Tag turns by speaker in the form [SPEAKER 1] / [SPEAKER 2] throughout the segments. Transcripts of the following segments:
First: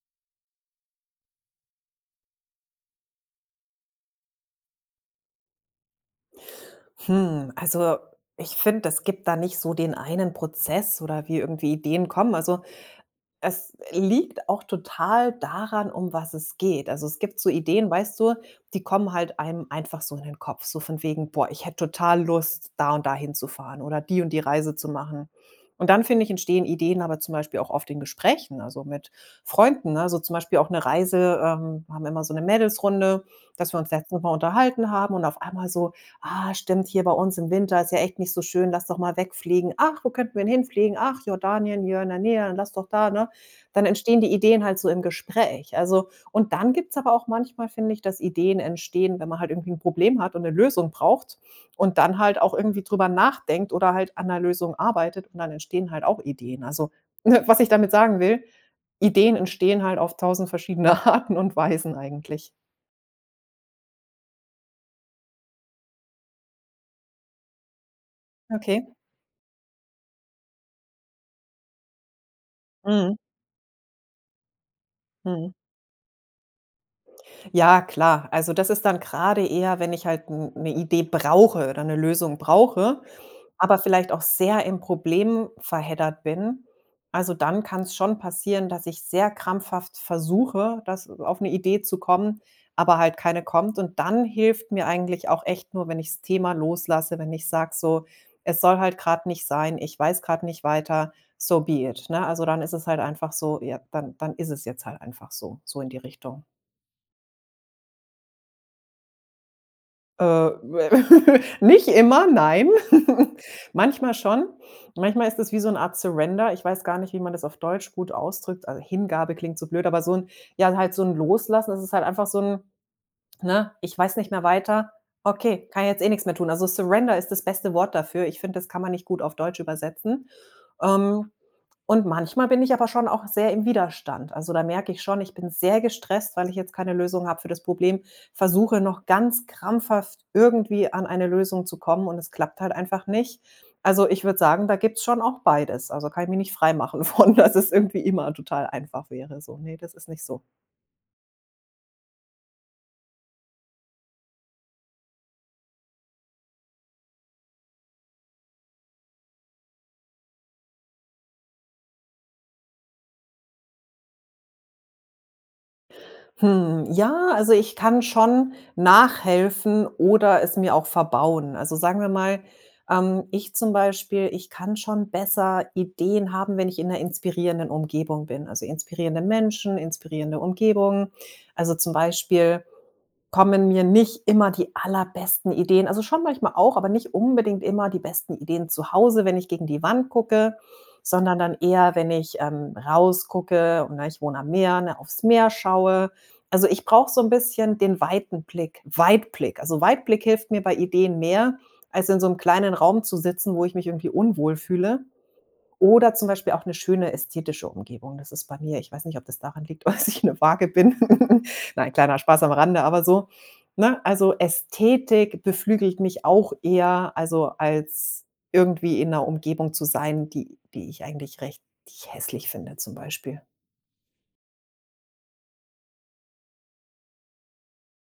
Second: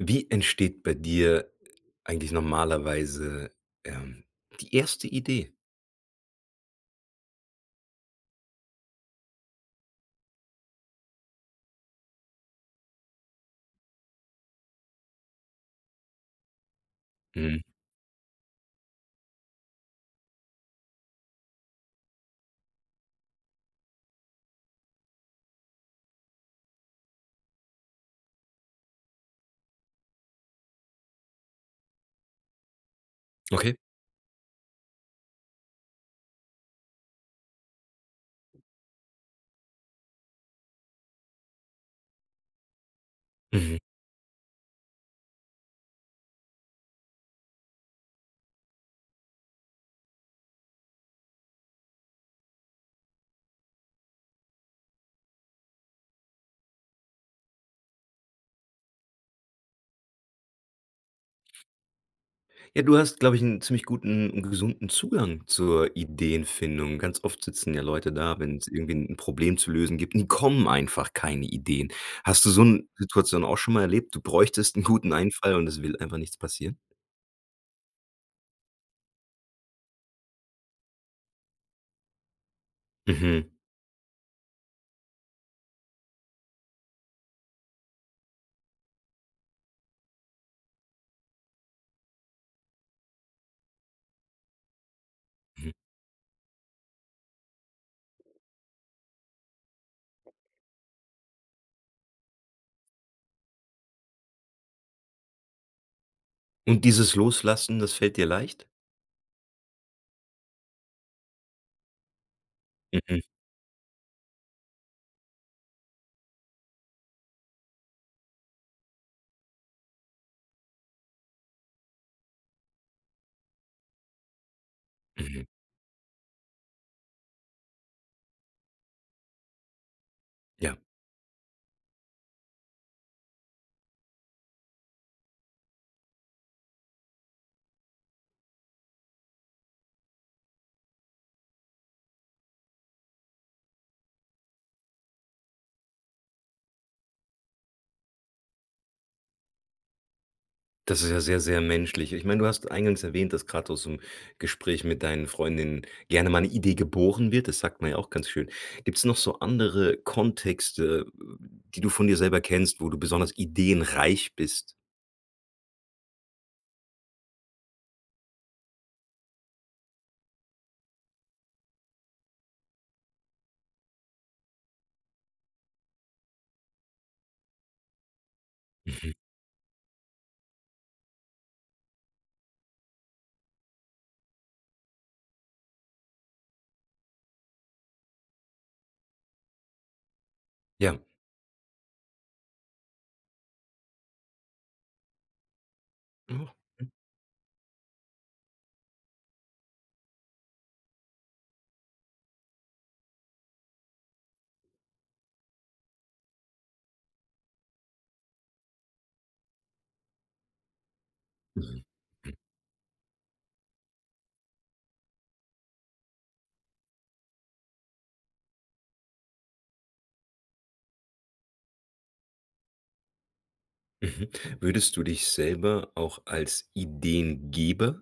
[SPEAKER 1] Wie entsteht bei dir eigentlich normalerweise, ähm, die erste Idee?
[SPEAKER 2] Hm, also, ich finde, es gibt da nicht so den einen Prozess oder wie irgendwie Ideen kommen. Also, es liegt auch total daran, um was es geht. Also, es gibt so
[SPEAKER 1] Mhm.
[SPEAKER 2] Ideen, weißt du, die kommen halt einem einfach so in den Kopf, so von wegen: „Boah, ich hätte total Lust, da und da hinzufahren oder die und die Reise zu machen.“ Und dann finde ich, entstehen Ideen aber zum Beispiel auch oft in Gesprächen, also, mit Freunden, ne? Also, zum Beispiel ob 'ne Reise, ähm, haben wir immer so 'ne Mädels Runde, dass
[SPEAKER 1] Okay.
[SPEAKER 2] wir uns letztes Mal unterhalten haben und auf einmal so: „Ah stimmt hier bei uns im Winter, ist ja echt nicht so schön, lass doch mal wegfliegen, ach, wo könnten wir denn hinfliegen, ach Jordanien, [unintelligible] lass doch da, ne?“
[SPEAKER 1] Mhm.
[SPEAKER 2] Dann entstehen die Ideen halt so im Gespräch, also. Und dann gibt's aber auch manchmal, finde ich, dass Ideen entstehen, wenn man halt irgendwie 'n Problem hat und 'ne Lösung braucht und dann halt auch irgendwie drüber nachdenkt oder halt an 'ner Lösung arbeitet und dann entstehen halt auch Ideen. Also, was ich damit sagen will, Ideen entstehen halt auf 1.000 verschiedene Arten und Weisen eigentlich.
[SPEAKER 1] Ja, du hast, glaube ich, 'n ziemlich guten 'n gesunden Zugang zur Ideenfindung. Ganz oft sitzen ja Leute da, wenn's
[SPEAKER 2] Okay.
[SPEAKER 1] irgendwie 'n Problem zu lösen gibt und kommen einfach keine Ideen. Hast du so 'n
[SPEAKER 2] Mhm.
[SPEAKER 1] Situation auch schon mal erlebt, du bräuchtest 'n guten
[SPEAKER 2] Mhm.
[SPEAKER 1] Einfall und es will einfach nichts passieren?
[SPEAKER 2] Ja klar, also, das ist dann grade eher, wenn ich halt n 'ne Idee brauche oder 'ne Lösung brauche,
[SPEAKER 1] Mhm.
[SPEAKER 2] aber vielleicht auch sehr im Problem verheddert bin. Also, dann kann's schon passieren, dass ich sehr krampfhaft versuche, dass auf 'ne Idee zu kommen, aber halt keine kommt. Und dann hilft mir eigentlich auch
[SPEAKER 1] Mhm.
[SPEAKER 2] echt nur, wenn ich's Thema loslasse, wenn ich sage: „So, es soll halt grad nicht sein, ich weiß grad nicht weiter, so be it“, ne? Also, dann ist es halt einfach so ja, dann dann ist es jetzt halt einfach so, so in die Richtung.
[SPEAKER 1] Und dieses Loslassen, das fällt dir leicht?
[SPEAKER 2] Äh, we nicht immer, nein.
[SPEAKER 1] Mhm.
[SPEAKER 2] Manchmal schon. Manchmal ist das wie so 'n Art Surrender. Ich weiß gar nicht, wie man das auf Deutsch gut ausdrückt. Äh, Hingabe klingt so blöd, aber so 'n ja, halt so 'n Loslassen, das ist halt einfach so 'n ne: „Ich weiß nicht mehr weiter.
[SPEAKER 1] Mhm.
[SPEAKER 2] Okay, kann jetzt, eh, nix mehr tun.“ Also, Surrender ist das beste Wort dafür. Ich finde, das kann man nicht gut auf Deutsch übersetzen.
[SPEAKER 1] Ja.
[SPEAKER 2] Ähm, und manchmal bin ich aber schon auch sehr im Widerstand. Also, da merke ich schon, ich bin sehr gestresst, weil ich jetzt keine Lösung habe für das Problem, versuche noch ganz krampfhaft irgendwie an eine Lösung zu kommen, und es klappt halt einfach nicht. Also, ich würde sagen, da gibt's schon auch beides. Also, kann ich mich nicht frei machen von, dass es irgendwie immer total einfach wäre, so. Ne, das ist nicht so.
[SPEAKER 1] Das ist ja sehr, sehr menschlich. Ich meine, du hast eingangs erwähnt, dass grad aus so 'n Gespräch mit deinen Freundinnen gerne mal 'ne Idee geboren wird. Das sagt man ja auch ganz schön. Gibt's noch so andere Kontexte, äh, die du von dir selber kennst, wo du besonders ideenreich bist?
[SPEAKER 2] Hm, ja, also ich kann schon nachhelfen oder es mir auch verbauen. Also, sagen wir mal, ähm, ich zum Beispiel, ich kann schon besser Ideen haben, wenn ich in 'ner inspirierenden Umgebung bin. Also,
[SPEAKER 1] Mhm.
[SPEAKER 2] inspirierende Menschen, inspirierende Umgebung. Also, zum Beispiel kommen mir nicht immer die allerbesten Ideen also schon manchmal auch, aber nicht unbedingt immer die besten Ideen zu Hause, wenn ich gegen die Wand gucke,
[SPEAKER 1] Ja.
[SPEAKER 2] sondern dann eher, wenn ich, ähm, rausgucke und- na, ich wohne am Meer, ne- auf's Meer schaue. Also, ich
[SPEAKER 1] [unintelligible]
[SPEAKER 2] brauche so 'n bisschen den weiten Blick Weitblick. Also, Weitblick hilft mir bei Ideen mehr, als in so 'nem kleinen Raum zu sitzen, wo ich mich irgendwie unwohl fühle. Oder zum Beispiel auch 'ne schöne, ästhetische Umgebung. Das ist bei mir ich weiß nicht, ob das daran liegt, dass ich 'ne Waage bin. Nein,
[SPEAKER 1] Mhm.
[SPEAKER 2] kleiner Spaß am Rande, aber so ne? Also, Ästhetik beflügelt mich auch eher, also, als irgendwie in 'ner Umgebung zu sein, die die ich eigentlich recht die ich hässlich finde zum Beispiel.
[SPEAKER 1] Mhm, würdest du dich selber auch als Ideengeber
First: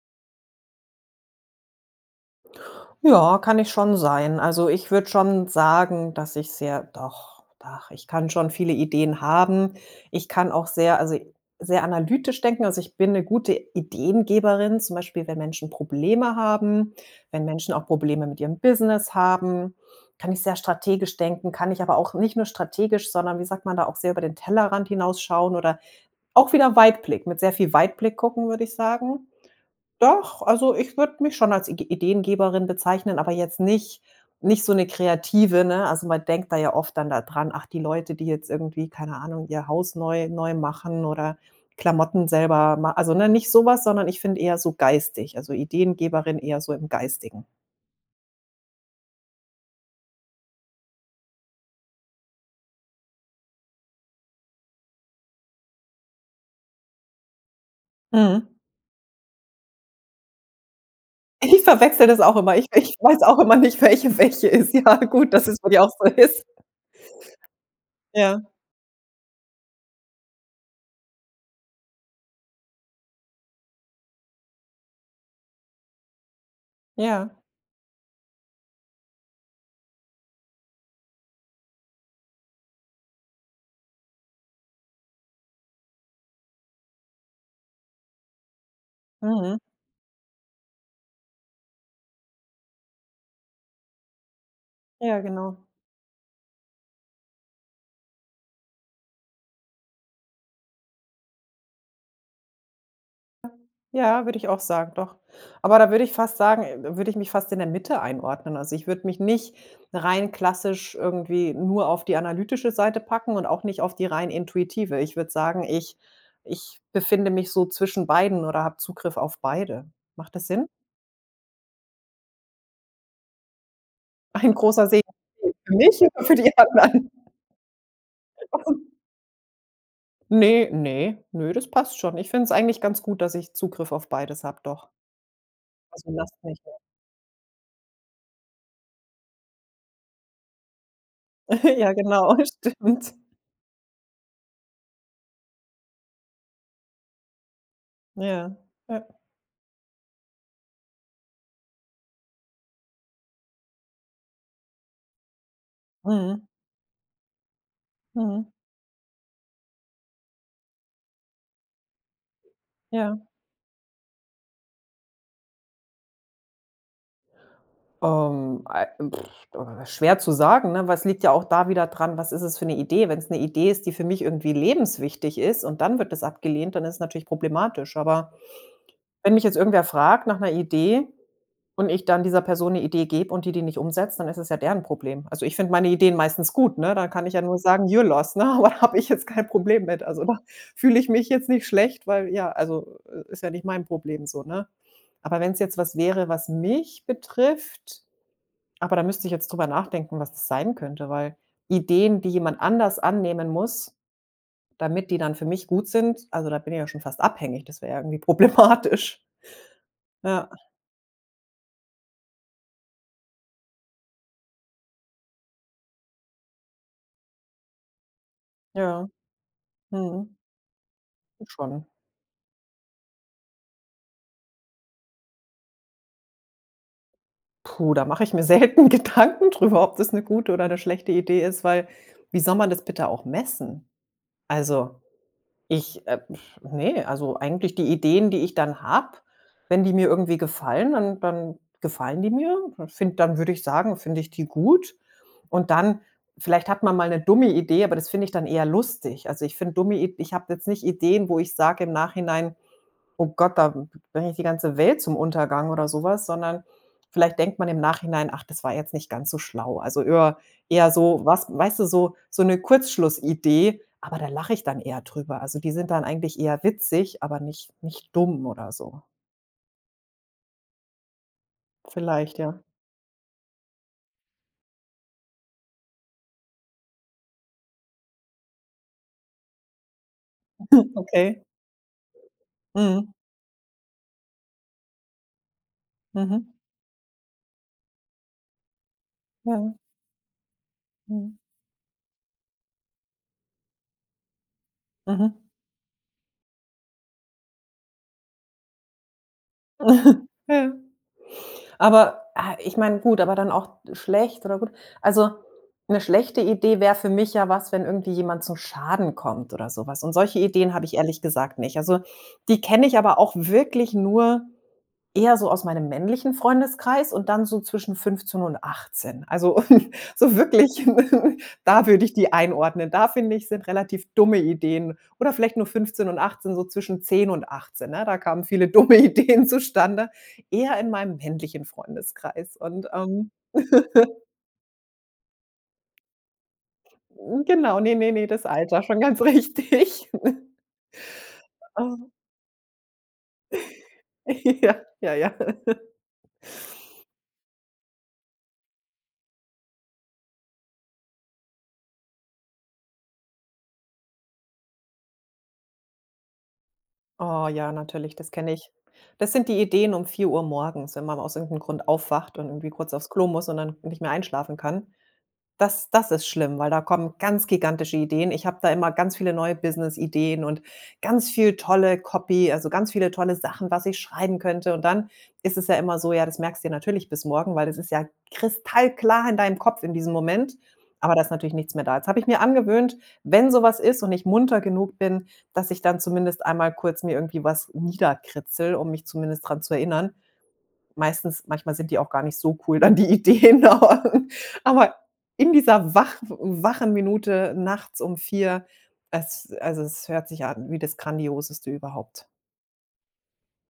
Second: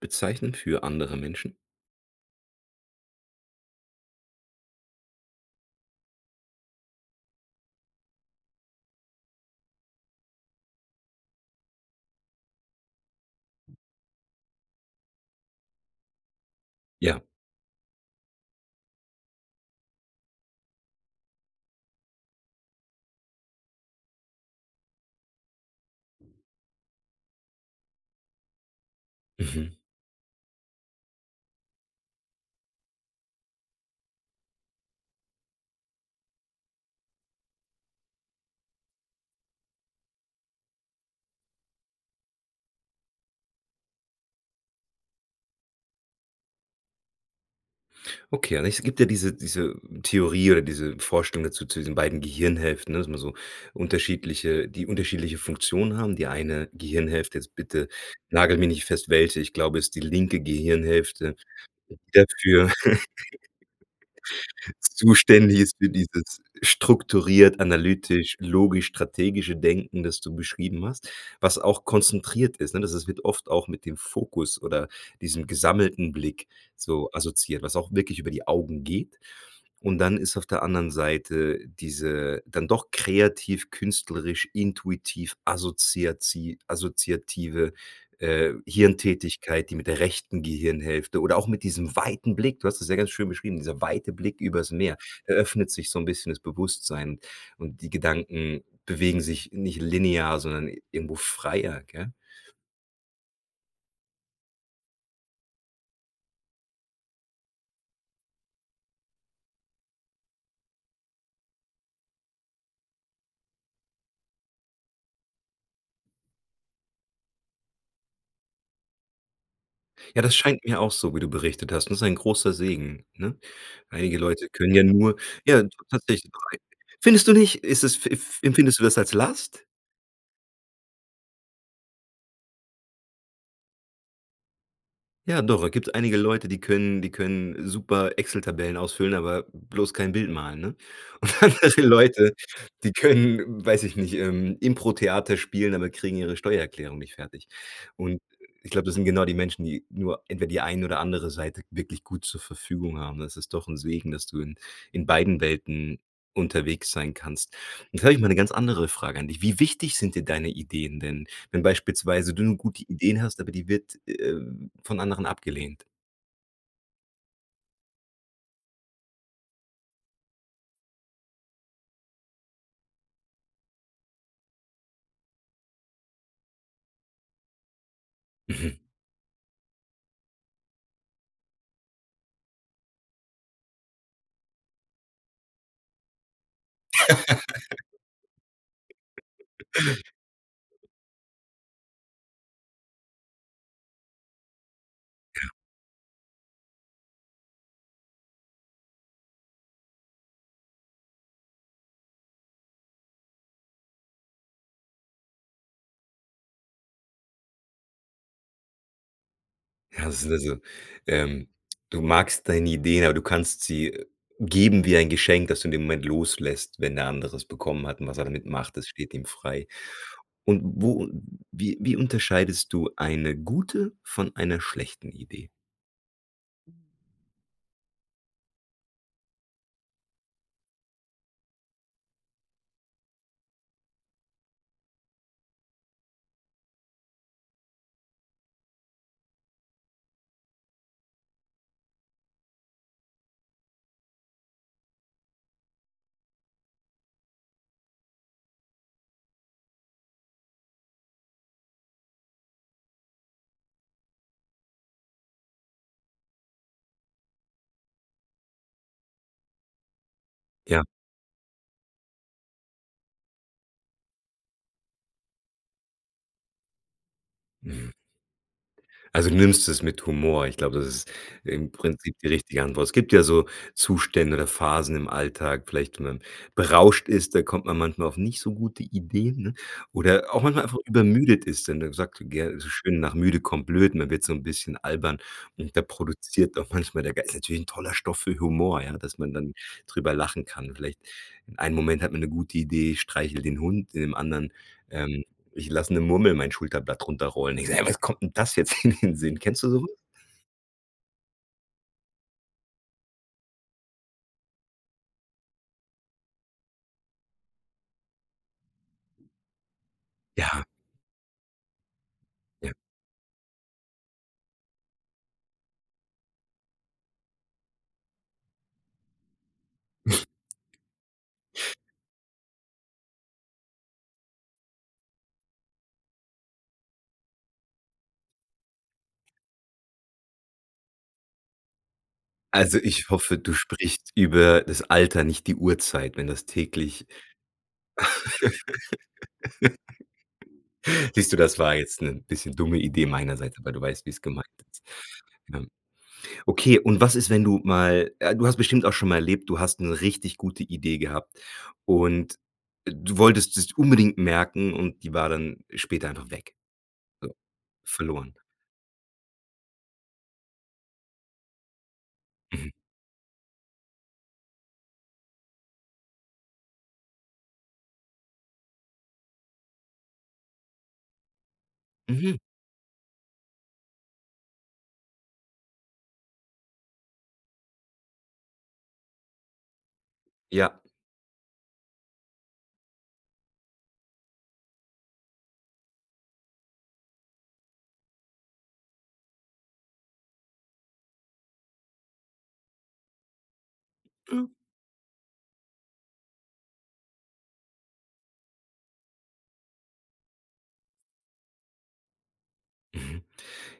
[SPEAKER 1] bezeichnen für andere Menschen?
[SPEAKER 2] Ja, kann ich schon sein. Also, ich würde schon sagen, dass ich sehr doch, ach, ich kann schon viele Ideen haben. Ich kann auch sehr also, sehr analytisch denken. Also, ich bin 'ne gute Ideengeberin, zum Beispiel wenn Menschen Probleme haben.
[SPEAKER 1] Ja.
[SPEAKER 2] Wenn Menschen auch Probleme mit ihrem Business haben kann ich sehr strategisch denken. Kann ich aber auch nicht nur strategisch, sondern, wie sagt man da, auch sehr über den Tellerrand hinausschauen. Oder auch wieder Weitblick, mit sehr viel Weitblick gucken, würde ich sagen.
[SPEAKER 1] Mhm.
[SPEAKER 2] Doch, also, ich würde mich schon als Igi Ideengeberin bezeichnen, aber jetzt nicht nicht so 'ne Kreative, ne? Also, man denkt da ja oft dann da dran: „Ach, die Leute, die jetzt irgendwie, keine Ahnung, ihr Haus neu neu machen oder Klamotten selber ma“ also, ne, nicht so was, sondern ich finde eher so geistig, also, Ideengeberin eher so im Geistigen.
[SPEAKER 1] Okay, ja, ne, es gibt ja diese diese Theorie oder diese Vorstellung dazu zu diesen beiden Gehirnhälften, ne, dass man so unterschiedliche die unterschiedliche Funktionen haben. Die eine Gehirnhälfte, jetzt bitte
[SPEAKER 2] Mhm.
[SPEAKER 1] nagel mich nicht fest welche, ich glaube, es ist die linke Gehirnhälfte,
[SPEAKER 2] Ich verwechsle das
[SPEAKER 1] sehr
[SPEAKER 2] auch immer, ich
[SPEAKER 1] für
[SPEAKER 2] ich weiß auch immer nicht, welche welche ist. Ja, gut, dass
[SPEAKER 1] zuständig
[SPEAKER 2] es bei
[SPEAKER 1] ist
[SPEAKER 2] dir
[SPEAKER 1] für
[SPEAKER 2] auch so
[SPEAKER 1] dieses
[SPEAKER 2] ist.
[SPEAKER 1] strukturiert, analytisch,
[SPEAKER 2] Ja.
[SPEAKER 1] logisch, strategische Denken, das du beschrieben hast, was auch konzentriert ist, ne? Da das wird oft auch mit dem Fokus oder diesem gesammelten Blick so
[SPEAKER 2] Ja.
[SPEAKER 1] assoziiert, was auch wirklich über die Augen geht. Und dann ist auf der anderen Seite diese dann doch kreativ künstlerisch intuitiv assoziazi assoziative, äh,
[SPEAKER 2] Mhm.
[SPEAKER 1] Hirntätigkeit, die mit der rechten Gehirnhälfte oder auch mit diesem weiten Blick du hast das sehr ganz schön beschrieben, dieser weite Blick übers Meer
[SPEAKER 2] Ja, genau.
[SPEAKER 1] eröffnet sich so 'n bisschen das Bewusstsein und die Gedanken bewegen sich nicht linear, sondern irgendwo freier, gell?
[SPEAKER 2] [unintelligible] Ja, würde ich auch sagen, doch. Aber da würde ich fast sagen würde ich mich fast in der Mitte einordnen. Also ich würde mich nicht rein klassisch irgendwie nur auf die analytische Seite packen und auch nicht auf die rein intuitive. Ich würde sagen, ich ich befinde mich so zwischen beiden oder habe Zugriff auf beide.
[SPEAKER 1] Ja,
[SPEAKER 2] Macht
[SPEAKER 1] das
[SPEAKER 2] das
[SPEAKER 1] scheint
[SPEAKER 2] Sinn?
[SPEAKER 1] mir auch so, wie du berichtet hast, und das ist ein großer Segen, ne? Einige Leute
[SPEAKER 2] Ein
[SPEAKER 1] können ja
[SPEAKER 2] großer Segen
[SPEAKER 1] nur Ja,
[SPEAKER 2] [unintelligible] für mich oder
[SPEAKER 1] tatsächlich
[SPEAKER 2] für die
[SPEAKER 1] [unintelligible]
[SPEAKER 2] anderen?
[SPEAKER 1] Findest du nicht? Ist es f empfindest du
[SPEAKER 2] [unintelligible]
[SPEAKER 1] das als Last?
[SPEAKER 2] Ne, ne nö, das passt schon. Ich find's eigentlich ganz gut, dass ich Zugriff auf beides habe doch.
[SPEAKER 1] Ja, doch, gibt
[SPEAKER 2] Also
[SPEAKER 1] einige
[SPEAKER 2] Last
[SPEAKER 1] Leute, die
[SPEAKER 2] nicht, ne.
[SPEAKER 1] können die können super Excel-Tabellen ausfüllen, aber bloß kein Bild malen, ne? Und dann halt die
[SPEAKER 2] Ja
[SPEAKER 1] Leute,
[SPEAKER 2] genau,
[SPEAKER 1] die
[SPEAKER 2] stimmt.
[SPEAKER 1] können, weiß ich nicht, ähm, Impro-Theater spielen, aber kriegen ihre Steuererklärung nicht fertig. Und
[SPEAKER 2] Ja,
[SPEAKER 1] ich glaube, das sind
[SPEAKER 2] ja.
[SPEAKER 1] genau die Menschen, die nur entweder die eine oder andere Seite wirklich gut zur Verfügung haben. Das ist doch 'n Segen, dass du in in beiden Welten
[SPEAKER 2] Mhm.
[SPEAKER 1] unterwegs sein kannst. Jetzt hab ich mal 'ne
[SPEAKER 2] Mhm.
[SPEAKER 1] ganz andere Frage an dich: Wie wichtig sind dir deine Ideen denn, wenn beispielsweise du 'ne gute
[SPEAKER 2] Ja.
[SPEAKER 1] Idee hast, aber die wird, äh, von anderen abgelehnt?
[SPEAKER 2] Ähm, ei, schwer zu sagen, ne? Weil es liegt ja auch da wieder dran, was ist es für 'ne Idee? Wenn's 'ne Idee ist, die für mich irgendwie lebenswichtig ist und dann wird das abgelehnt, dann ist es natürlich problematisch. Aber
[SPEAKER 1] Mhm.
[SPEAKER 2] wenn mich jetzt irgendwer fragt nach 'ner Idee und ich dann dieser Person 'ne Idee gebe und die die nicht umsetzt, dann ist es ja deren Problem. Also, ich finde meine Ideen meistens gut, ne, da kann ich ja nur sagen: „Your loss,“ ne? Aber habe ich jetzt kein Problem mit. Also, da fühle ich mich jetzt nicht schlecht, weil ja, also, i ist ja nicht mein Problem so, ne? Aber
[SPEAKER 1] Ja.
[SPEAKER 2] wenn's jetzt was wäre, was mich betrifft aber da müsste ich jetzt drüber nachdenken, was das sein könnte. Weil Ideen, die jemand anders annehmen muss, damit die dann für mich gut sind, also, da bin ich ja schon fast abhängig, das wäre ja irgendwie problematisch.
[SPEAKER 1] Ja das sind
[SPEAKER 2] Ja.
[SPEAKER 1] also, ähm du magst deine Idee, aber du kannst sie geben wie ein Geschenk, das du in dem Moment loslässt, wenn der andere es bekommen hat und was er damit macht, das
[SPEAKER 2] Ja,
[SPEAKER 1] steht ihm frei.
[SPEAKER 2] mhm.
[SPEAKER 1] Und wo
[SPEAKER 2] Ja,
[SPEAKER 1] wie
[SPEAKER 2] schon.
[SPEAKER 1] wie unterscheidest du eine gute von einer schlechten Idee?
[SPEAKER 2] Puh, da mache ich mir selten Gedanken drüber, ob das 'ne gute oder 'ne schlechte Idee ist. Weil, wie soll man das bitte auch messen? Also, ich äh, ne. Also, eigentlich die Ideen, die ich dann habe, wenn die mir irgendwie gefallen, dann dann gefallen die mir. Dann finde dann würde ich sagen, finde ich die gut und dann vielleicht hat man mal 'ne dumme Idee, aber das finde ich dann eher lustig. Also, ich finde dumme Id ich habe jetzt nicht Ideen, wo ich sage im Nachhinein: „Oh Gott, da bringe ich die ganze Welt zum Untergang“ oder so was. Sondern vielleicht denkt man im Nachhinein: „Ach, das war jetzt nicht ganz so schlau.“ Also, öer
[SPEAKER 1] Ja.
[SPEAKER 2] eher so was weißt du, so so 'ne Kurzschlussidee, aber da lache ich dann eher drüber. Also, die sind dann eigentlich eher witzig, aber nicht
[SPEAKER 1] Mhm.
[SPEAKER 2] nicht dumm oder so.
[SPEAKER 1] Also, nimmst du es mit Humor. Ich glaube, das ist im Prinzip die
[SPEAKER 2] Vielleicht, ja.
[SPEAKER 1] richtige Antwort. Es gibt ja so Zustände oder Phasen im Alltag, vielleicht, wenn man berauscht ist, da kommt man manchmal auf nicht so gute Ideen, ne? Oder auch manchmal einfach
[SPEAKER 2] Okay.
[SPEAKER 1] übermüdet ist, denn man sagt gern so schön:
[SPEAKER 2] Mm.
[SPEAKER 1] „Nach müde kommt blöd.“ Man wird so 'n bisschen albern und da
[SPEAKER 2] Mhm.
[SPEAKER 1] produziert auch manchmal der Ge ist natürlich 'n toller Stoff für Humor, ja, dass man dann
[SPEAKER 2] Ja.
[SPEAKER 1] drüber lachen kann. Vielleicht
[SPEAKER 2] Mhm.
[SPEAKER 1] in einem Moment hat man 'ne gute Idee: „Streichel den Hund.“ In dem anderen, ähm:
[SPEAKER 2] Mhm.
[SPEAKER 1] „Ich lasse 'ne Murmel mein Schulterblatt runterrollen.“ Ich sage: „Ey, was kommt 'n das jetzt in den Sinn?“ Kennst du sowas?
[SPEAKER 2] Ja. Aber, ah, ich meine gut, aber dann auch schlecht oder gut. Also, 'ne schlechte Idee wäre für mich ja was, wenn irgendwie jemand zum Schaden kommt oder so was. Und solche
[SPEAKER 1] Ja.
[SPEAKER 2] Ideen habe ich ehrlich gesagt nicht. Also, die
[SPEAKER 1] Ja.
[SPEAKER 2] kenne ich aber auch wirklich nur eher so aus meinem männlichen Freundeskreis und dann so zwischen 15 und 18. Also, so wirklich, da würde ich die einordnen. Da finde ich, sind relativ dumme Ideen oder vielleicht nur 15 und 18, so zwischen 10 und 18, ne? Da kamen viele dumme Ideen zustande, eher in meinem männlichen Freundeskreis
[SPEAKER 1] Also,
[SPEAKER 2] und,
[SPEAKER 1] ich
[SPEAKER 2] ähm
[SPEAKER 1] hoffe, du sprichst über das Alter, nicht die Uhrzeit, wenn das täglich
[SPEAKER 2] Genau, ne, ne, ne, das Alter, schon ganz richtig.
[SPEAKER 1] Siehst du, das war jetzt 'nen bisschen dumme Idee meiner Seite, weil du weißt, wie's gemeint
[SPEAKER 2] Ja,
[SPEAKER 1] ist,
[SPEAKER 2] ja, ja.
[SPEAKER 1] ja. Okay, und was ist, wenn du mal äh, du hast bestimmt auch schon mal erlebt, du hast 'ne richtig gute Idee gehabt und du wolltest dir's unbedingt merken und die war dann später einfach weg, so
[SPEAKER 2] Oh ja, natürlich, das
[SPEAKER 1] verloren.
[SPEAKER 2] kenne ich. Das sind die Ideen um 4:00 morgens, wenn man aus irgend 'nem Grund aufwacht und irgendwie
[SPEAKER 1] Mhm.
[SPEAKER 2] kurz aufs Klo muss und dann nicht mehr einschlafen kann. Das das ist schlimm, weil da kommen ganz gigantische Ideen. Ich habe da immer ganz viele neue Businessideen und ganz viel tolle
[SPEAKER 1] Mhm.
[SPEAKER 2] Copy also, ganz viele tolle Sachen, was ich schreiben könnte. Und dann ist es ja immer so, ja, das merkst du dir natürlich bis morgen, weil das ist ja kristallklar in deinem Kopf in diesem Moment,
[SPEAKER 1] Ja.
[SPEAKER 2] aber da ist natürlich nichts mehr da. Jetzt habe ich mir angewöhnt, wenn so was ist und ich munter genug bin, dass ich dann zumindest einmal kurz mir irgendwie wasnieder kritzel, um mich zumindest dran zu erinnern. Meistens manchmal sind die auch gar nicht so cool dann die Ideen aber aber in dieser wach wachen Minute nachts um 4, es also, es hört sich an wie das Grandioseste überhaupt.
[SPEAKER 1] Mhm,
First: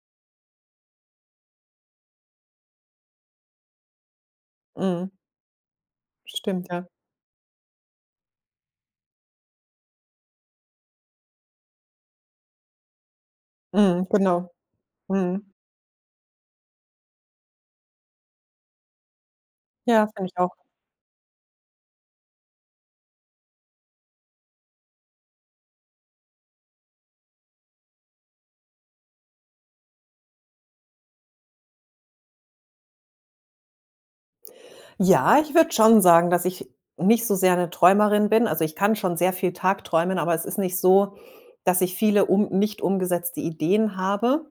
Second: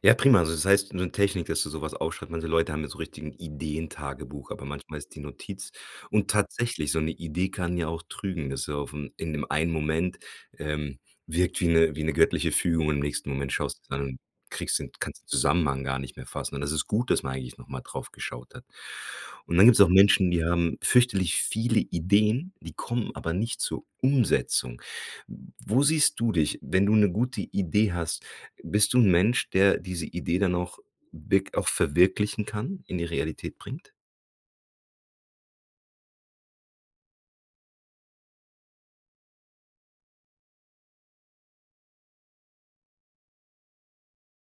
[SPEAKER 1] ja, prima. Also das heißt, in so Technik, dass du sowas aufschreibt. Manche Leute haben ja so richtig 'n Ideentagebuch, aber manchmal
[SPEAKER 2] Mhm.
[SPEAKER 1] ist die Notiz und
[SPEAKER 2] Stimmt ja.
[SPEAKER 1] tatsächlich, so 'ne Idee kann ja auch trügen, dass du aufm in dem einen Moment ähm, wirkt wie 'ne wie 'ne göttliche Fügung, im nächsten Moment schaust du
[SPEAKER 2] Mhm,
[SPEAKER 1] dann
[SPEAKER 2] genau,
[SPEAKER 1] kriegst den kannst den
[SPEAKER 2] mhm.
[SPEAKER 1] Zusammenhang gar nicht mehr fassen. Und das ist gut, dass man eigentlich noch mal drauf geschaut hat. Und dann gibt's auch
[SPEAKER 2] Ja, finde
[SPEAKER 1] Menschen,
[SPEAKER 2] ich
[SPEAKER 1] die
[SPEAKER 2] auch.
[SPEAKER 1] haben fürchterlich viele Ideen, die kommen aber nicht zur Umsetzung. Wo siehst du dich, wenn du 'ne gute Idee hast? Bist du 'n Mensch, der diese Idee dann auch wirk auch verwirklichen kann, in die Realität bringt?
[SPEAKER 2] Ja, ich würde schon sagen, dass ich nicht so sehr 'ne Träumerin bin. Also, ich kann schon sehr viel tagträumen, aber es ist nicht so, dass ich viele um nicht umgesetzte Ideen habe.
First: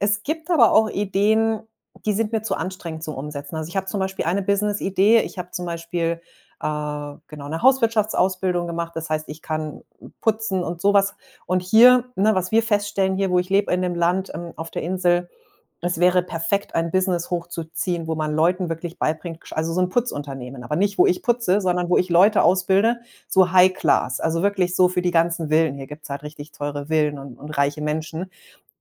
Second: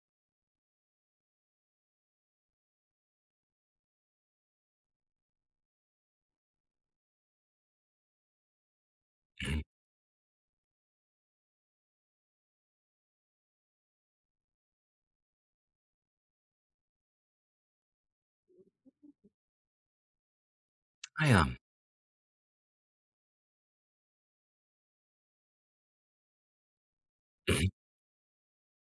[SPEAKER 2] Es gibt aber auch Ideen, die sind mir zu anstrengend zum Umsetzen. Also, ich habe zum Beispiel eine Businessidee ich habe zum Beispiel, äh, genau 'ne Hauswirtschaftsausbildung gemacht, das heißt, ich
[SPEAKER 1] Mhm.
[SPEAKER 2] kann putzen und sowas. Und hier ne, was wir feststellen hier, wo ich lebe in dem Land, ähm, auf der Insel, das wäre perfekt, ein Business hochzuziehen, wo man Leuten wirklich beibringt gesch also so 'n Putzunternehmen, aber nicht, wo ich
[SPEAKER 1] Ah, ja.
[SPEAKER 2] putze, sondern wo ich Leute ausbilde so High-Class, also wirklich so für die ganzen Villen. Hier gibt's halt richtig teure Villen und und
[SPEAKER 1] Mhm.
[SPEAKER 2] reiche Menschen.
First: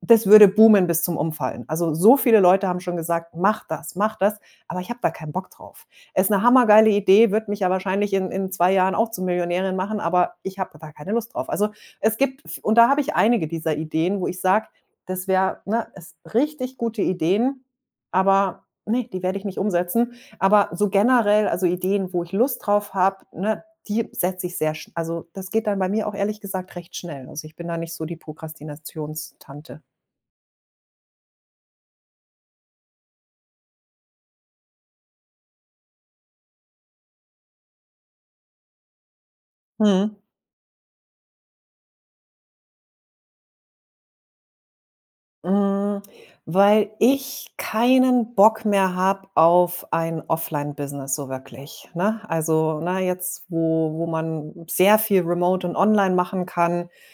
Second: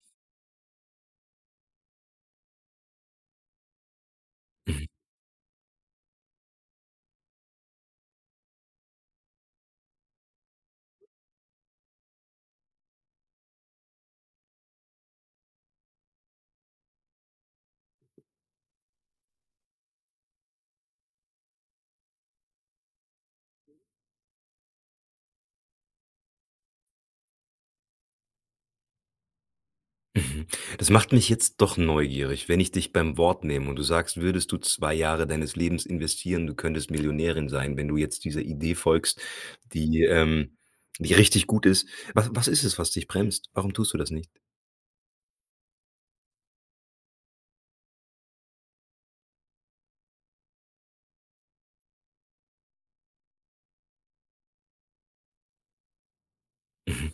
[SPEAKER 2] Das würde boomen bis zum Umfallen. Also, so viele Leute haben schon gesagt: „Mach das, mach das,“ aber
[SPEAKER 1] Mhm.
[SPEAKER 2] ich habe da keinen Bock drauf. Ist 'ne hammergeile Idee, würde mich ja wahrscheinlich in in 2 Jahren auch zu Millionärin machen, aber ich habe da keine Lust drauf. Also es gibt v und da habe ich einige dieser Ideen, wo ich sage, das wär ne, es richtig gute Ideen, aber ne, die werde ich nicht umsetzen. Aber so generell also Ideen, wo ich Lust drauf habe, ne, die setze ich sehr sch also das geht dann bei mir auch ehrlich gesagt recht schnell. Also, ich bin da nicht so die Prokrastinations-Tante.
[SPEAKER 1] Mhm, das macht mich jetzt doch neugierig, wenn ich dich beim Wort nehme und du sagst, würdest du 2 Jahre deines Lebens investieren, du könntest Millionärin sein, wenn du jetzt dieser Idee folgst, die,
[SPEAKER 2] Mhm.
[SPEAKER 1] ähm die richtig gut ist. Was was ist es, was dich bremst? Warum tust du das nicht?
[SPEAKER 2] Hm, weil ich keinen Bock mehr habe auf ein Offline-Business so wirklich, ne? Also na, jetzt, wo wo man sehr viel remote und online machen kann
[SPEAKER 1] Mhm.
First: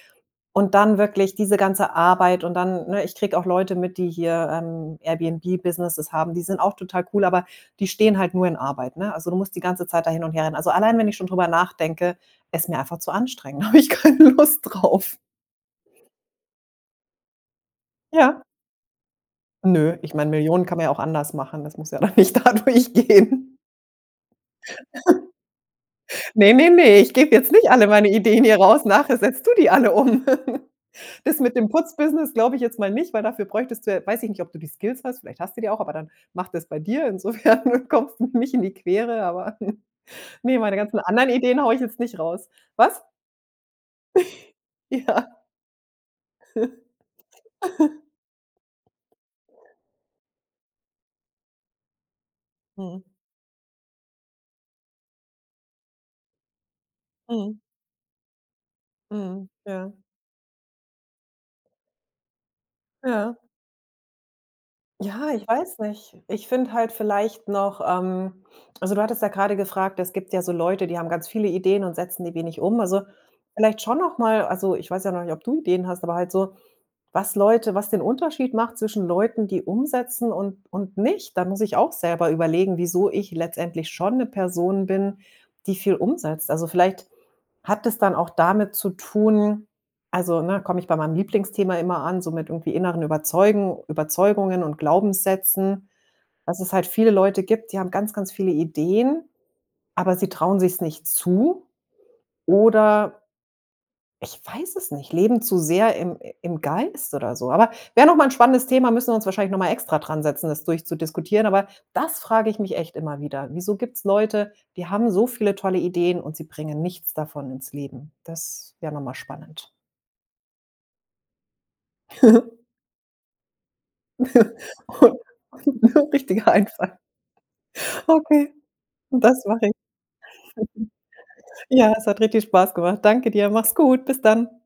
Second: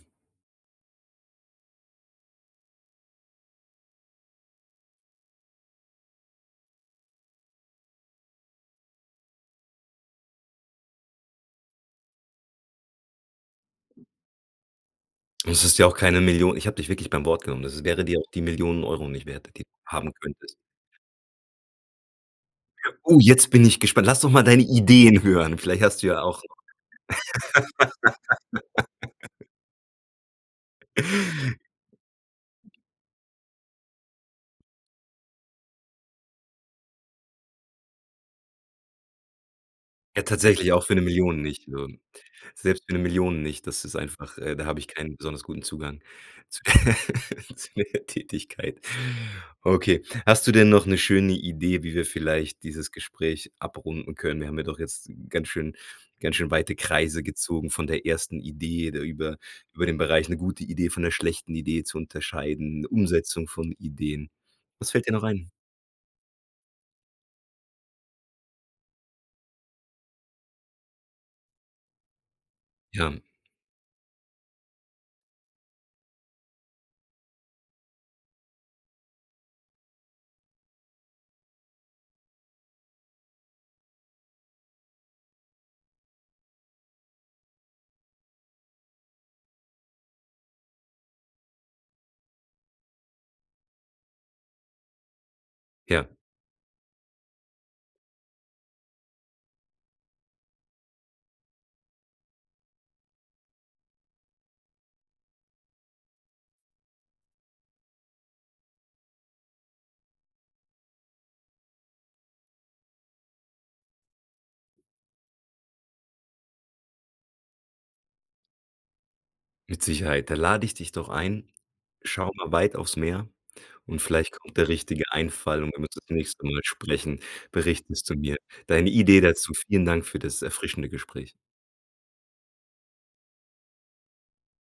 [SPEAKER 2] und dann wirklich diese ganze Arbeit und dann ne, ich kriege auch Leute mit, die hier, ähm, Airbnb-Businesses haben, die sind auch total cool, aber die stehen halt nur in Arbeit, ne? Also, du musst die ganze Zeit da hin und her rennen. Also allein, wenn ich schon drüber nachdenke, ist mir einfach zu anstrengend, habe ich keine Lust drauf.
[SPEAKER 1] Und es ist ja auch keine Millio ich habe dich wirklich beim Wort genommen. Das wäre dir auch die
[SPEAKER 2] Ja.
[SPEAKER 1] 1000000€ nicht wert, die du
[SPEAKER 2] Nö,
[SPEAKER 1] haben
[SPEAKER 2] ich meine
[SPEAKER 1] könntest?
[SPEAKER 2] Millionen kann man ja auch anders machen, das muss ja da nicht dadurch
[SPEAKER 1] Oh, jetzt
[SPEAKER 2] gehen.
[SPEAKER 1] bin ich gespannt. Lass doch mal deine Ideen hören. Vielleicht hast du ja auch
[SPEAKER 2] Ne, ne, ne, ich gebe jetzt nicht alle meine Ideen hier raus, nachher setzt du die alle um. Das mit dem Putz-Business glaube ich jetzt mal nicht, weil dafür bräuchtest du, j weiß ich nicht, ob du die Skills hast, vielleicht hast du die auch, aber dann mach das bei dir, insofern kommst du mir nicht in die Quere, aber
[SPEAKER 1] Ja,
[SPEAKER 2] ne,
[SPEAKER 1] tatsächlich
[SPEAKER 2] meine
[SPEAKER 1] auch für
[SPEAKER 2] ganzen
[SPEAKER 1] 'ne
[SPEAKER 2] anderen
[SPEAKER 1] 1000000
[SPEAKER 2] Ideen
[SPEAKER 1] nicht,
[SPEAKER 2] haue ich
[SPEAKER 1] ähm
[SPEAKER 2] jetzt nicht raus.
[SPEAKER 1] selbst für 'ne
[SPEAKER 2] Was?
[SPEAKER 1] 1000000 nicht, das ist einfach, äh da habe ich keinen
[SPEAKER 2] Ja.
[SPEAKER 1] besonders guten Zugang zu der Tätigkeit. Okay. Hast du denn noch 'ne schöne Idee, wie wir vielleicht dieses
[SPEAKER 2] Mhm.
[SPEAKER 1] Gespräch abrunden können? Wir haben ja doch jetzt ganz schön ganz schön weite Kreise
[SPEAKER 2] Mhm.
[SPEAKER 1] gezogen von der ersten Idee, da über
[SPEAKER 2] Mhm,
[SPEAKER 1] über
[SPEAKER 2] ja.
[SPEAKER 1] den Bereich 'ne gute Idee von 'ner schlechten Idee zu unterscheiden,
[SPEAKER 2] Ja.
[SPEAKER 1] Umsetzung von Ideen. Was fällt dir noch
[SPEAKER 2] Ja, ich
[SPEAKER 1] ein?
[SPEAKER 2] weiß nicht. Ich finde halt vielleicht noch, ähm also du hattest ja grade gefragt es gibt ja so Leute, die haben ganz viele Ideen und setzen die wenig um also,
[SPEAKER 1] Ja.
[SPEAKER 2] vielleicht schon noch mal also ich weiß ja noch nicht, ob du Ideen hast, aber halt so, was Leute was den Unterschied macht zwischen Leuten, die umsetzen und und nicht, da muss ich auch selber überlegen, wieso ich letztendlich schon 'ne Person bin, die viel umsetzt. Also, vielleicht hat es dann auch damit zu tun also, ne, komme ich bei meinem Lieblingsthema immer an, so mit irgendwie inneren Überzeugen Überzeugungen und Glaubenssätzen,
[SPEAKER 1] Ja.
[SPEAKER 2] dass es halt viele Leute gibt, die haben ganz, ganz viele Ideen, aber sie trauen sich's nicht zu, oder ich weiß es nicht, leben zu sehr im im Geist oder so. Aber wäre noch mal 'n spannendes Thema, müssen wir uns wahrscheinlich noch mal extra dran setzen, das durchzudiskutieren, aber das frage ich mich echt immer wieder. Wieso gibt's Leute, die haben so viele tolle Ideen und sie bringen nichts davon ins Leben? Das wäre noch mal spannend.
[SPEAKER 1] Mit Sicherheit. Da lade ich dich doch ein: Schau mal weit aufs Meer und vielleicht kommt der richtige Einfall und wenn wir uns das nächste
[SPEAKER 2] Richtiger
[SPEAKER 1] Mal
[SPEAKER 2] Einfall.
[SPEAKER 1] sprechen, berichtest du mir
[SPEAKER 2] Okay.
[SPEAKER 1] deine Idee
[SPEAKER 2] Das
[SPEAKER 1] dazu.
[SPEAKER 2] mache ich.
[SPEAKER 1] Vielen Dank für das erfrischende Gespräch.
[SPEAKER 2] Ja, es hat richtig Spaß gemacht. Danke dir, mach's gut, bis dann.